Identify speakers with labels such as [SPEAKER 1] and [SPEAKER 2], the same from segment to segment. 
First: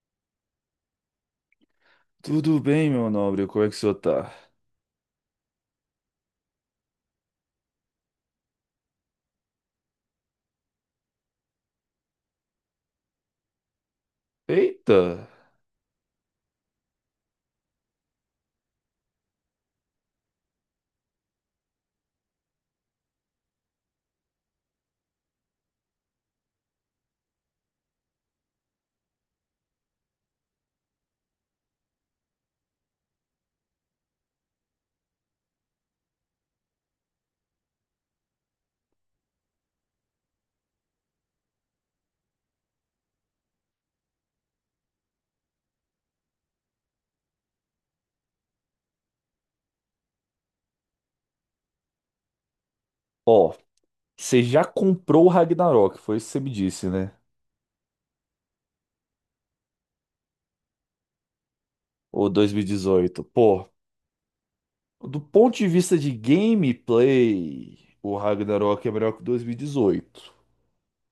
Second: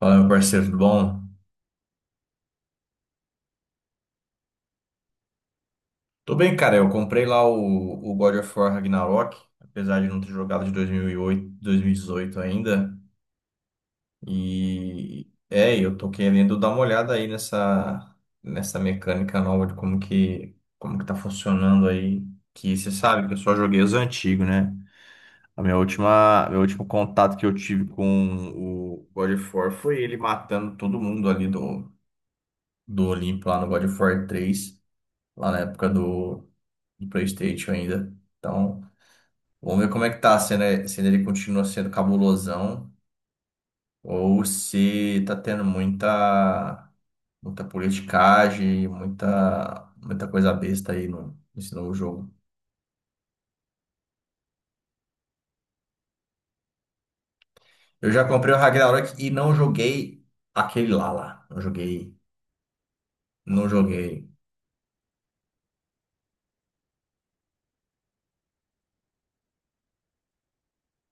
[SPEAKER 1] Fala, meu parceiro, tudo bom?
[SPEAKER 2] Tudo bem, meu nobre, como é que o senhor tá?
[SPEAKER 1] Tô bem, cara. Eu comprei lá o God of War Ragnarok, apesar de não ter jogado de 2018 ainda.
[SPEAKER 2] Eita!
[SPEAKER 1] E é, eu tô querendo dar uma olhada aí nessa mecânica nova de como que tá funcionando aí. Que você sabe que eu só joguei os antigos, né? Meu último contato que eu tive com o God of War foi ele matando todo mundo ali do Olimpo lá no God of War 3, lá na época do PlayStation ainda. Então, vamos ver como é que tá, se, né, se ele continua sendo cabulosão ou se tá tendo muita politicagem, muita coisa besta aí no, nesse novo jogo.
[SPEAKER 2] Ó, você já comprou o Ragnarok, foi isso que você me disse, né?
[SPEAKER 1] Eu já comprei o Ragnarok e não joguei aquele lá. Não joguei,
[SPEAKER 2] Ou 2018. Pô,
[SPEAKER 1] não joguei.
[SPEAKER 2] do ponto de vista de gameplay, o Ragnarok é melhor que o 2018.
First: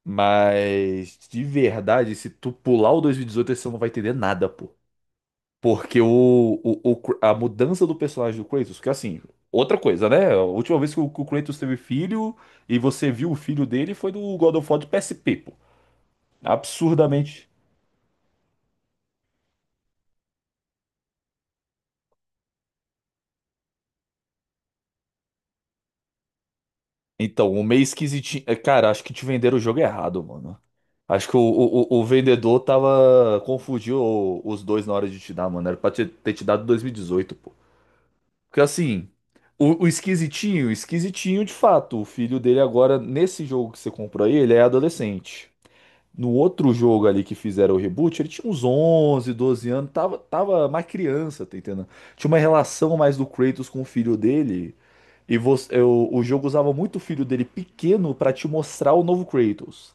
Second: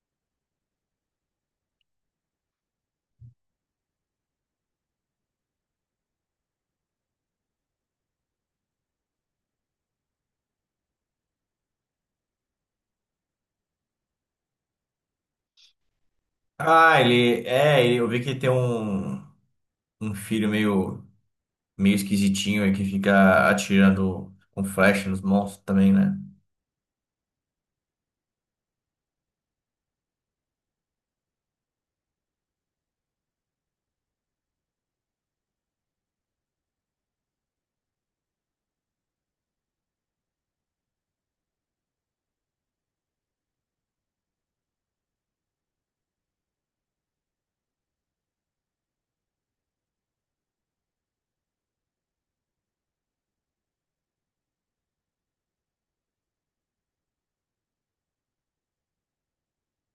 [SPEAKER 2] Mas, de verdade, se tu pular o 2018, você não vai entender nada, pô. Porque a mudança do personagem do Kratos, que assim, outra coisa, né? A última vez que o Kratos teve filho e você viu o filho dele foi do God of War de PSP, pô.
[SPEAKER 1] Ah,
[SPEAKER 2] Absurdamente.
[SPEAKER 1] eu vi que tem um filho meio esquisitinho aí que fica atirando com flecha nos monstros também, né?
[SPEAKER 2] Então, o meio esquisitinho. É, cara, acho que te venderam o jogo errado, mano. Acho que o vendedor tava. Confundiu os dois na hora de te dar, mano. Era pra ter te dado 2018, pô. Porque assim, o esquisitinho, esquisitinho de fato. O filho dele agora, nesse jogo que você comprou aí, ele é adolescente. No outro jogo ali que fizeram o reboot, ele tinha uns 11, 12 anos, tava mais criança, tá entendendo? Tinha uma relação mais do Kratos com o filho dele. E você, o jogo usava muito o filho dele pequeno pra te mostrar o novo Kratos.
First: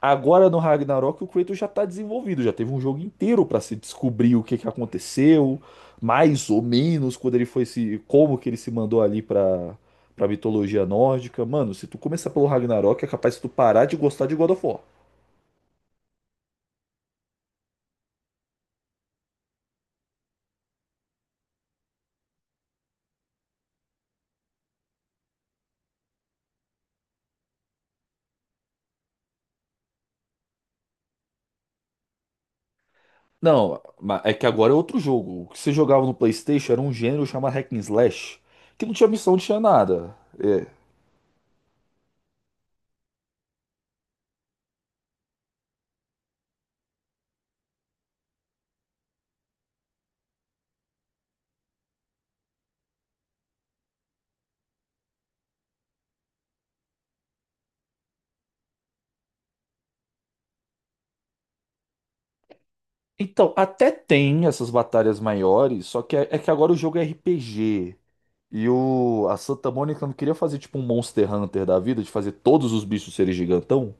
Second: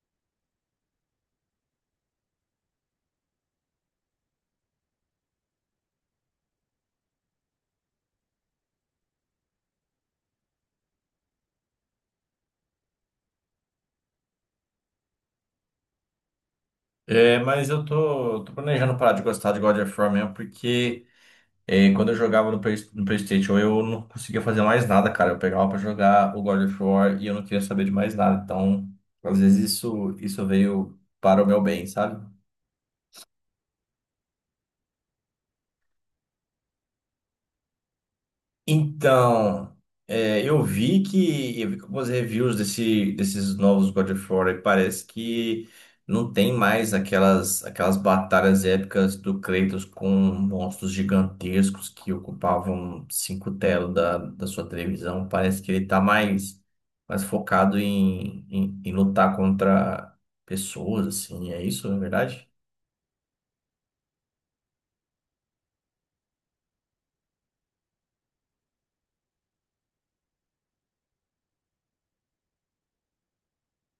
[SPEAKER 2] Agora no Ragnarok o Kratos já tá desenvolvido, já teve um jogo inteiro pra se descobrir o que que aconteceu, mais ou menos quando ele foi se, como que ele se mandou ali pra para mitologia nórdica. Mano, se tu começar pelo Ragnarok é capaz de tu parar de gostar de God of War.
[SPEAKER 1] É, mas eu tô planejando parar de gostar de God of War mesmo, porque é, quando eu jogava no PlayStation eu não conseguia fazer mais nada, cara. Eu pegava pra jogar o God of War e eu não queria saber de mais nada. Então, às vezes isso veio para o meu bem, sabe?
[SPEAKER 2] Não, é que agora é outro jogo. O que você jogava no PlayStation era um gênero chamado Hack and Slash, que não tinha missão, não tinha
[SPEAKER 1] Então,
[SPEAKER 2] nada.
[SPEAKER 1] é, eu vi que algumas reviews desses novos God of War e parece que não tem mais aquelas batalhas épicas do Kratos com monstros gigantescos que ocupavam cinco telas da sua televisão. Parece que ele tá mais focado em lutar contra pessoas, assim, é isso, na verdade?
[SPEAKER 2] Então, até tem essas batalhas maiores, só que é que agora o jogo é RPG. E a Santa Mônica não queria fazer tipo um Monster Hunter da vida, de fazer todos os bichos serem gigantão.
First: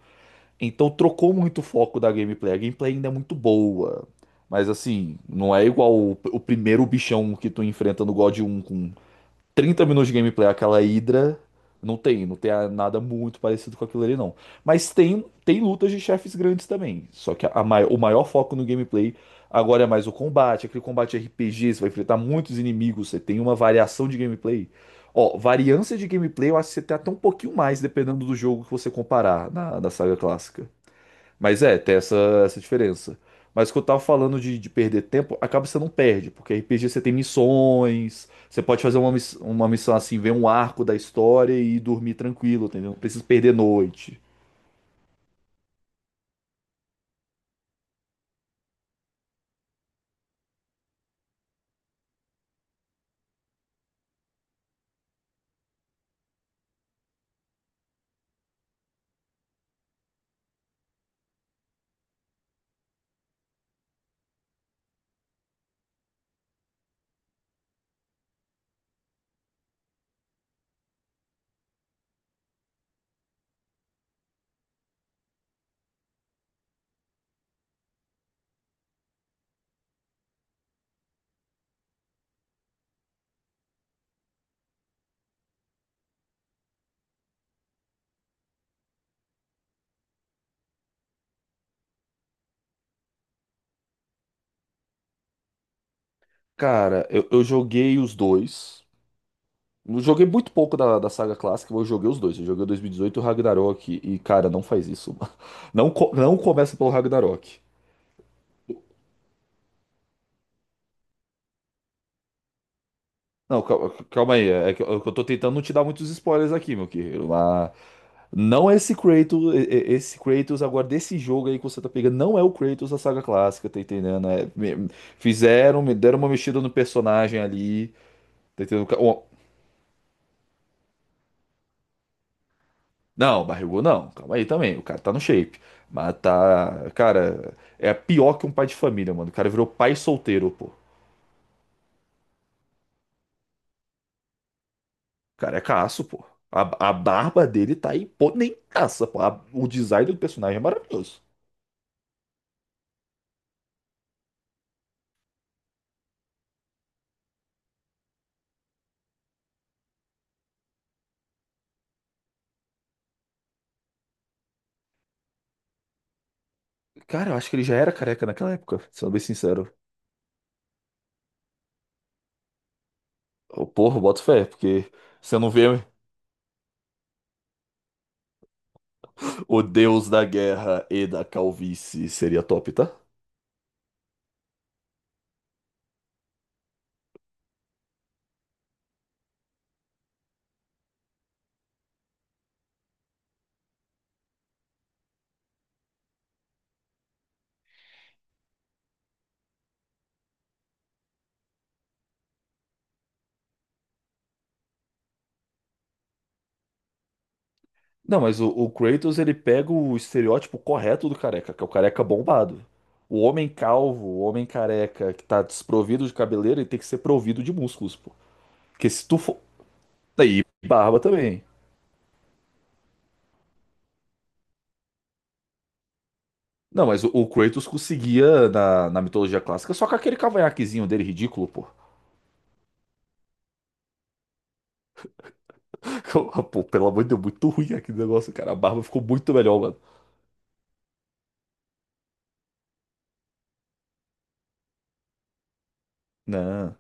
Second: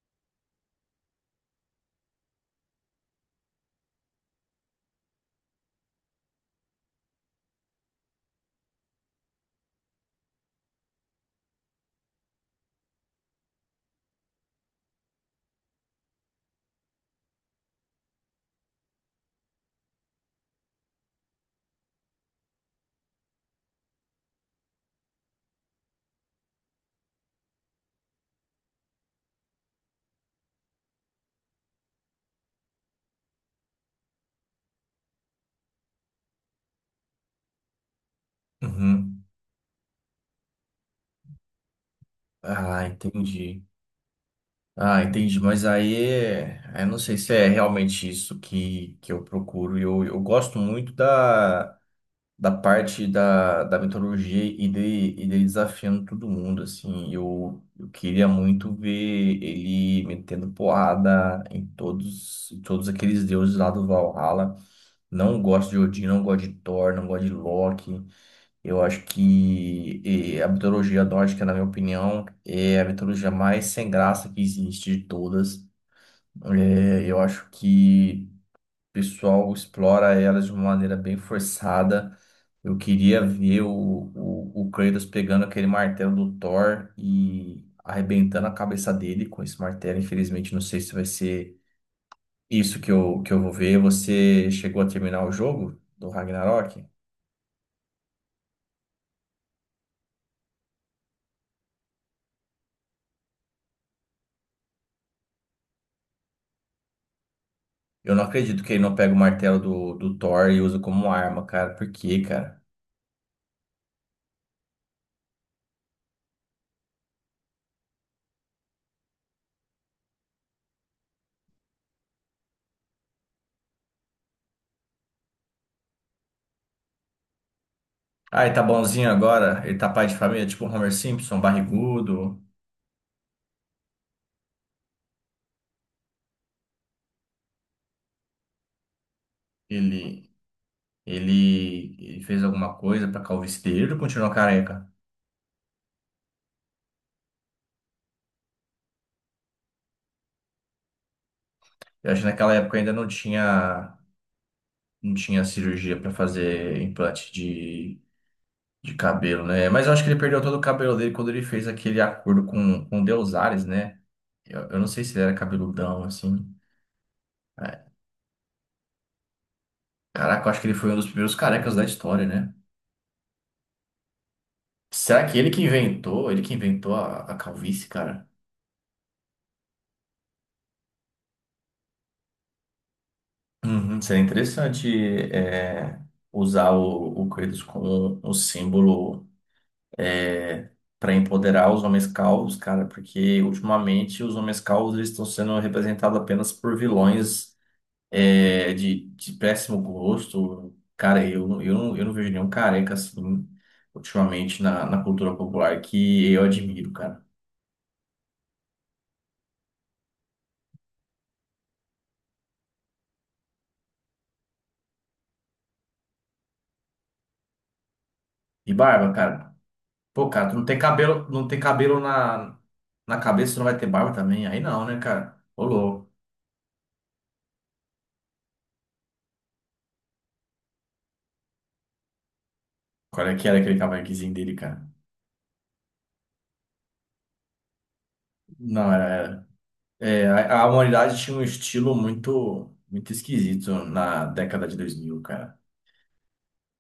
[SPEAKER 2] Então trocou muito o foco da gameplay. A gameplay ainda é muito boa. Mas assim, não é igual o primeiro bichão que tu enfrenta no God 1 com trinta minutos de gameplay, aquela Hydra, não tem nada muito parecido com aquilo ali, não. Mas tem, tem lutas de chefes grandes também. Só que o maior foco no gameplay agora é mais o combate, aquele combate RPG. Você vai enfrentar muitos inimigos, você tem uma variação de gameplay. Ó, variância de gameplay, eu acho que você tem até um pouquinho mais, dependendo do jogo que você comparar da saga clássica. Mas é, tem essa diferença. Mas o que eu tava falando de perder tempo, acaba que você não perde, porque RPG você tem missões, você pode fazer uma,
[SPEAKER 1] Uhum.
[SPEAKER 2] uma missão assim, ver um arco da história e dormir tranquilo,
[SPEAKER 1] Ah,
[SPEAKER 2] entendeu? Não precisa perder
[SPEAKER 1] entendi.
[SPEAKER 2] noite.
[SPEAKER 1] Ah, entendi, mas aí eu não sei se é realmente isso que eu procuro. Eu gosto muito da parte da metodologia e dele desafiando todo mundo, assim. Eu queria muito ver ele metendo porrada em todos aqueles deuses lá do Valhalla. Não gosto de Odin, não gosto de Thor, não gosto de Loki. Eu acho que a mitologia nórdica, na minha opinião, é a mitologia mais sem graça que existe de todas. É, eu acho que o pessoal explora elas de uma maneira bem forçada. Eu queria ver o Kratos pegando aquele martelo do Thor e arrebentando a cabeça dele com esse martelo. Infelizmente, não sei se vai ser isso que eu vou ver. Você chegou a terminar o jogo do Ragnarok?
[SPEAKER 2] Cara, eu joguei os dois. Eu joguei muito pouco da saga clássica, mas eu joguei os dois. Eu joguei o 2018 e dezoito e o Ragnarok. E, cara, não faz isso. Mano. Não, não começa pelo Ragnarok.
[SPEAKER 1] Eu não acredito que ele não pega o martelo do Thor e usa como arma, cara. Por quê, cara?
[SPEAKER 2] Não, calma aí. É é que eu tô tentando não te dar muitos spoilers aqui, meu querido. Mas não é esse Kratos. Esse Kratos agora desse jogo aí que você tá pegando não é o Kratos da saga clássica, tá entendendo? É, fizeram, me deram uma mexida no personagem ali,
[SPEAKER 1] Ah, ele tá
[SPEAKER 2] tá entendendo?
[SPEAKER 1] bonzinho agora? Ele tá pai de família, tipo o Homer Simpson, barrigudo.
[SPEAKER 2] Não, barrigou não, calma aí também, o cara tá no shape, mas tá, cara, é pior que um pai de família, mano, o cara virou pai
[SPEAKER 1] Ele.
[SPEAKER 2] solteiro, pô. O
[SPEAKER 1] Ele fez alguma coisa para calvície dele, ele continuou careca.
[SPEAKER 2] cara é caço, pô. A barba dele tá aí, pô, nem caça, pô. O design do personagem é maravilhoso.
[SPEAKER 1] Eu acho que naquela época ainda não tinha cirurgia para fazer implante de cabelo, né? Mas eu acho que ele perdeu todo o cabelo dele quando ele fez aquele acordo com o Deus Ares, né? Eu não sei se ele era cabeludão, assim.
[SPEAKER 2] Cara, eu acho que ele já
[SPEAKER 1] É,
[SPEAKER 2] era careca naquela época, sendo bem sincero.
[SPEAKER 1] caraca, eu acho que ele foi um dos primeiros carecas da história, né?
[SPEAKER 2] Ô, porra, boto fé, porque
[SPEAKER 1] Será que
[SPEAKER 2] você
[SPEAKER 1] ele
[SPEAKER 2] não
[SPEAKER 1] que
[SPEAKER 2] vê.
[SPEAKER 1] inventou? Ele que inventou a calvície, cara?
[SPEAKER 2] O deus da guerra e da calvície seria top, tá?
[SPEAKER 1] Uhum, seria interessante é, usar o Kratos como um símbolo para empoderar os homens calvos, cara, porque ultimamente os homens calvos eles estão sendo representados apenas por vilões é, de péssimo gosto. Cara, eu não vejo nenhum careca assim ultimamente na cultura popular que eu admiro, cara.
[SPEAKER 2] Não, mas o Kratos ele pega o estereótipo correto do careca, que é o careca bombado. O homem calvo, o homem careca que tá desprovido de cabeleira, ele tem que ser provido de músculos, pô.
[SPEAKER 1] E
[SPEAKER 2] Porque se
[SPEAKER 1] barba,
[SPEAKER 2] tu for.
[SPEAKER 1] cara. Pô,
[SPEAKER 2] Daí,
[SPEAKER 1] cara, tu não tem
[SPEAKER 2] barba
[SPEAKER 1] cabelo,
[SPEAKER 2] também.
[SPEAKER 1] não tem cabelo na cabeça, tu não vai ter barba também? Aí não, né, cara? Ô, louco.
[SPEAKER 2] Não, mas o Kratos conseguia, na mitologia clássica, só com aquele cavanhaquezinho dele ridículo, pô.
[SPEAKER 1] Qual é que era aquele cavanhaquezinho dele, cara?
[SPEAKER 2] Pô, pelo amor de Deus, muito ruim aquele negócio, cara. A barba
[SPEAKER 1] Não,
[SPEAKER 2] ficou muito
[SPEAKER 1] era.
[SPEAKER 2] melhor, mano.
[SPEAKER 1] É, a humanidade tinha um estilo muito, muito esquisito na década de 2000, cara.
[SPEAKER 2] Não.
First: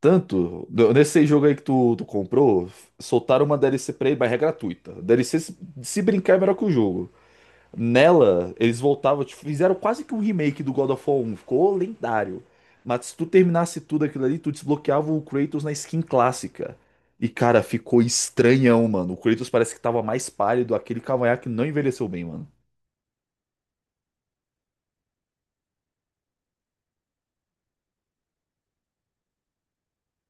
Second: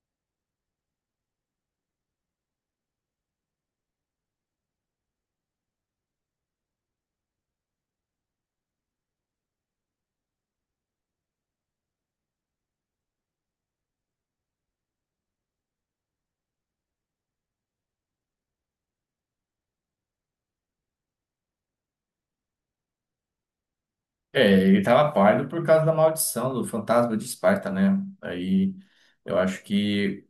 [SPEAKER 2] Tanto, nesse jogo aí que tu comprou, soltaram uma DLC pra ele, mas é gratuita. DLC, se brincar, é melhor que o jogo. Nela, eles voltavam, tipo, fizeram quase que um remake do God of War um ficou lendário. Mas se tu terminasse tudo aquilo ali, tu desbloqueava o Kratos na skin clássica. E cara, ficou estranhão, mano. O Kratos parece que tava mais pálido, aquele cavanhaque não envelheceu bem, mano.
[SPEAKER 1] É, ele tava pálido por causa da maldição do fantasma de Esparta, né? Aí eu acho que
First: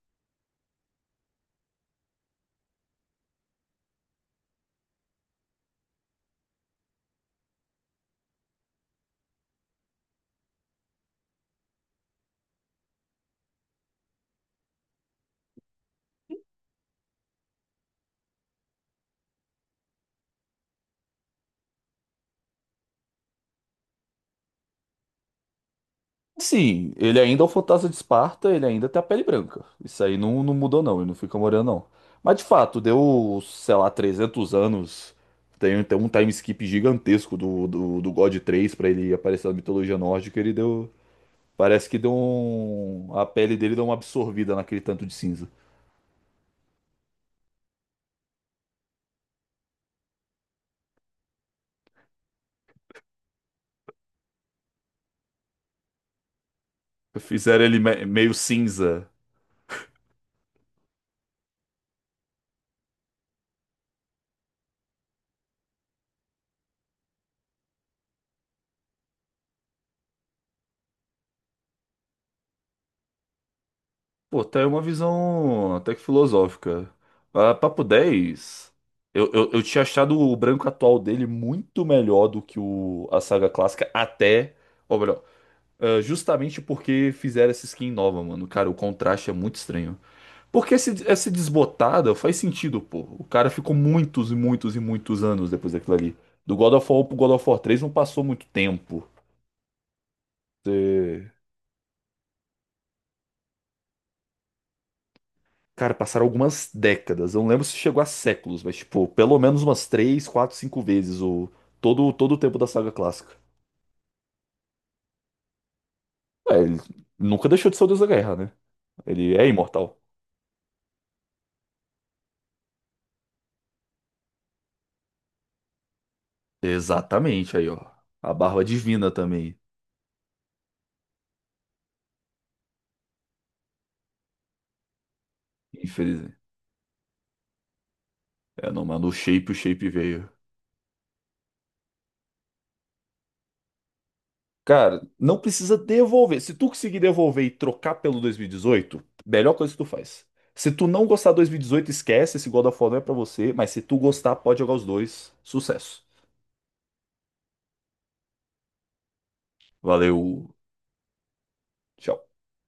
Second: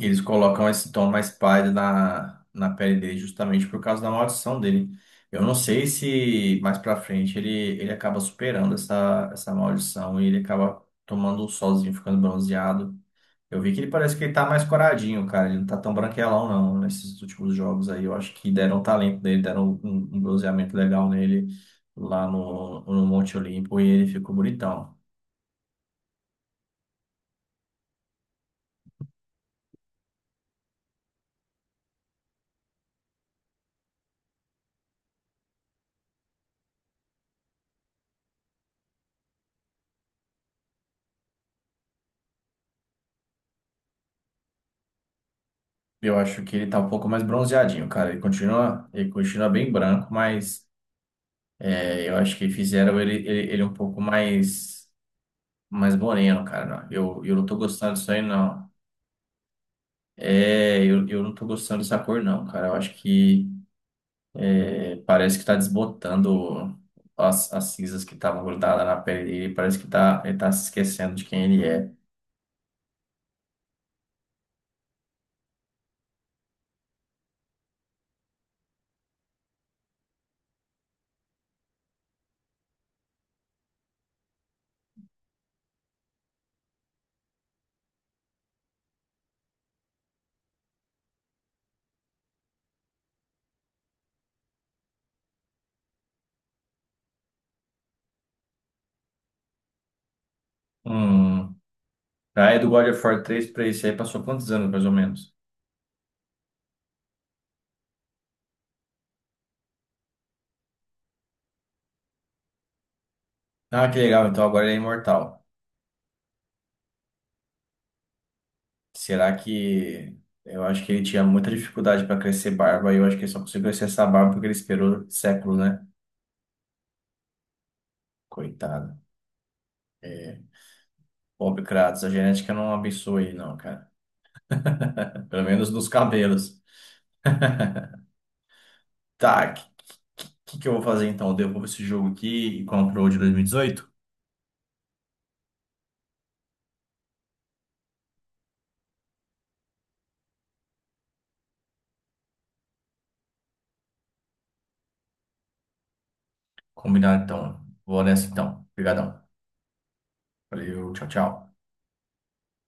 [SPEAKER 1] eles colocam esse tom mais pálido na pele dele justamente por causa da maldição dele. Eu não sei se mais pra frente ele acaba superando essa maldição e ele acaba tomando um solzinho, ficando bronzeado. Eu vi que ele parece que ele tá mais coradinho, cara. Ele não tá tão branquelão, não, nesses últimos jogos aí. Eu acho que deram um talento nele, deram um bronzeamento legal nele lá no Monte Olimpo e ele ficou bonitão.
[SPEAKER 2] Sim, ele ainda é o fantasma de Esparta, ele ainda tem a pele branca. Isso aí não, não mudou, não, ele não fica moreno, não. Mas de fato, deu, sei lá, 300 anos. Tem, tem um time skip gigantesco do God três pra ele aparecer na mitologia nórdica. Ele deu. Parece que deu um. A pele dele deu uma absorvida naquele tanto de cinza.
[SPEAKER 1] Eu acho que ele tá um pouco mais bronzeadinho, cara. Ele continua bem branco, mas. É, eu acho que fizeram ele um pouco mais, mais moreno, cara. Não, eu não tô
[SPEAKER 2] Fizeram ele
[SPEAKER 1] gostando disso aí,
[SPEAKER 2] meio
[SPEAKER 1] não.
[SPEAKER 2] cinza.
[SPEAKER 1] É, eu não tô gostando dessa cor, não, cara. Eu acho que é, parece que tá desbotando as cinzas que estavam grudadas na pele dele. Parece que ele tá se esquecendo de quem ele é.
[SPEAKER 2] Pô, tá aí uma visão até que filosófica. Ah, papo 10. Eu tinha achado o branco atual dele muito melhor do que a saga clássica, até. Ou melhor, ah, justamente porque fizeram essa skin nova, mano. Cara, o contraste é muito estranho. Porque essa desbotada faz sentido, pô. O cara ficou muitos e muitos e muitos anos depois daquilo ali. Do God of War pro God of War 3 não passou muito tempo. É,
[SPEAKER 1] Hum. Aí do God of War 3 pra esse aí passou quantos anos, mais ou menos?
[SPEAKER 2] cara, passaram algumas décadas. Eu não lembro se chegou a séculos, mas, tipo, pelo menos umas 3 4 5 vezes o... todo o tempo da saga clássica.
[SPEAKER 1] Ah, que legal. Então agora ele é imortal.
[SPEAKER 2] É, ele nunca deixou de ser o Deus da Guerra, né?
[SPEAKER 1] Será
[SPEAKER 2] Ele é imortal.
[SPEAKER 1] que. Eu acho que ele tinha muita dificuldade para crescer barba e eu acho que ele só conseguiu crescer essa barba porque ele esperou séculos, né?
[SPEAKER 2] Exatamente, aí, ó. A barba
[SPEAKER 1] Coitado.
[SPEAKER 2] divina também,
[SPEAKER 1] É. Pobre Kratos, a genética não abençoa ele, não, cara. Pelo menos nos
[SPEAKER 2] infelizmente.
[SPEAKER 1] cabelos.
[SPEAKER 2] É, não, mano,
[SPEAKER 1] Tá, o
[SPEAKER 2] o shape
[SPEAKER 1] que,
[SPEAKER 2] veio.
[SPEAKER 1] que, que eu vou fazer então? Eu devolvo esse jogo aqui e compro o de 2018?
[SPEAKER 2] Cara, não precisa devolver. Se tu conseguir devolver e trocar pelo 2018, melhor coisa que tu faz. Se tu não gostar do 2018, esquece. Esse God of War não é pra você. Mas se tu gostar, pode jogar os dois. Sucesso.
[SPEAKER 1] Combinado então. Vou nessa então. Obrigadão.
[SPEAKER 2] Valeu.
[SPEAKER 1] Valeu, tchau, tchau.
[SPEAKER 2] Tchau.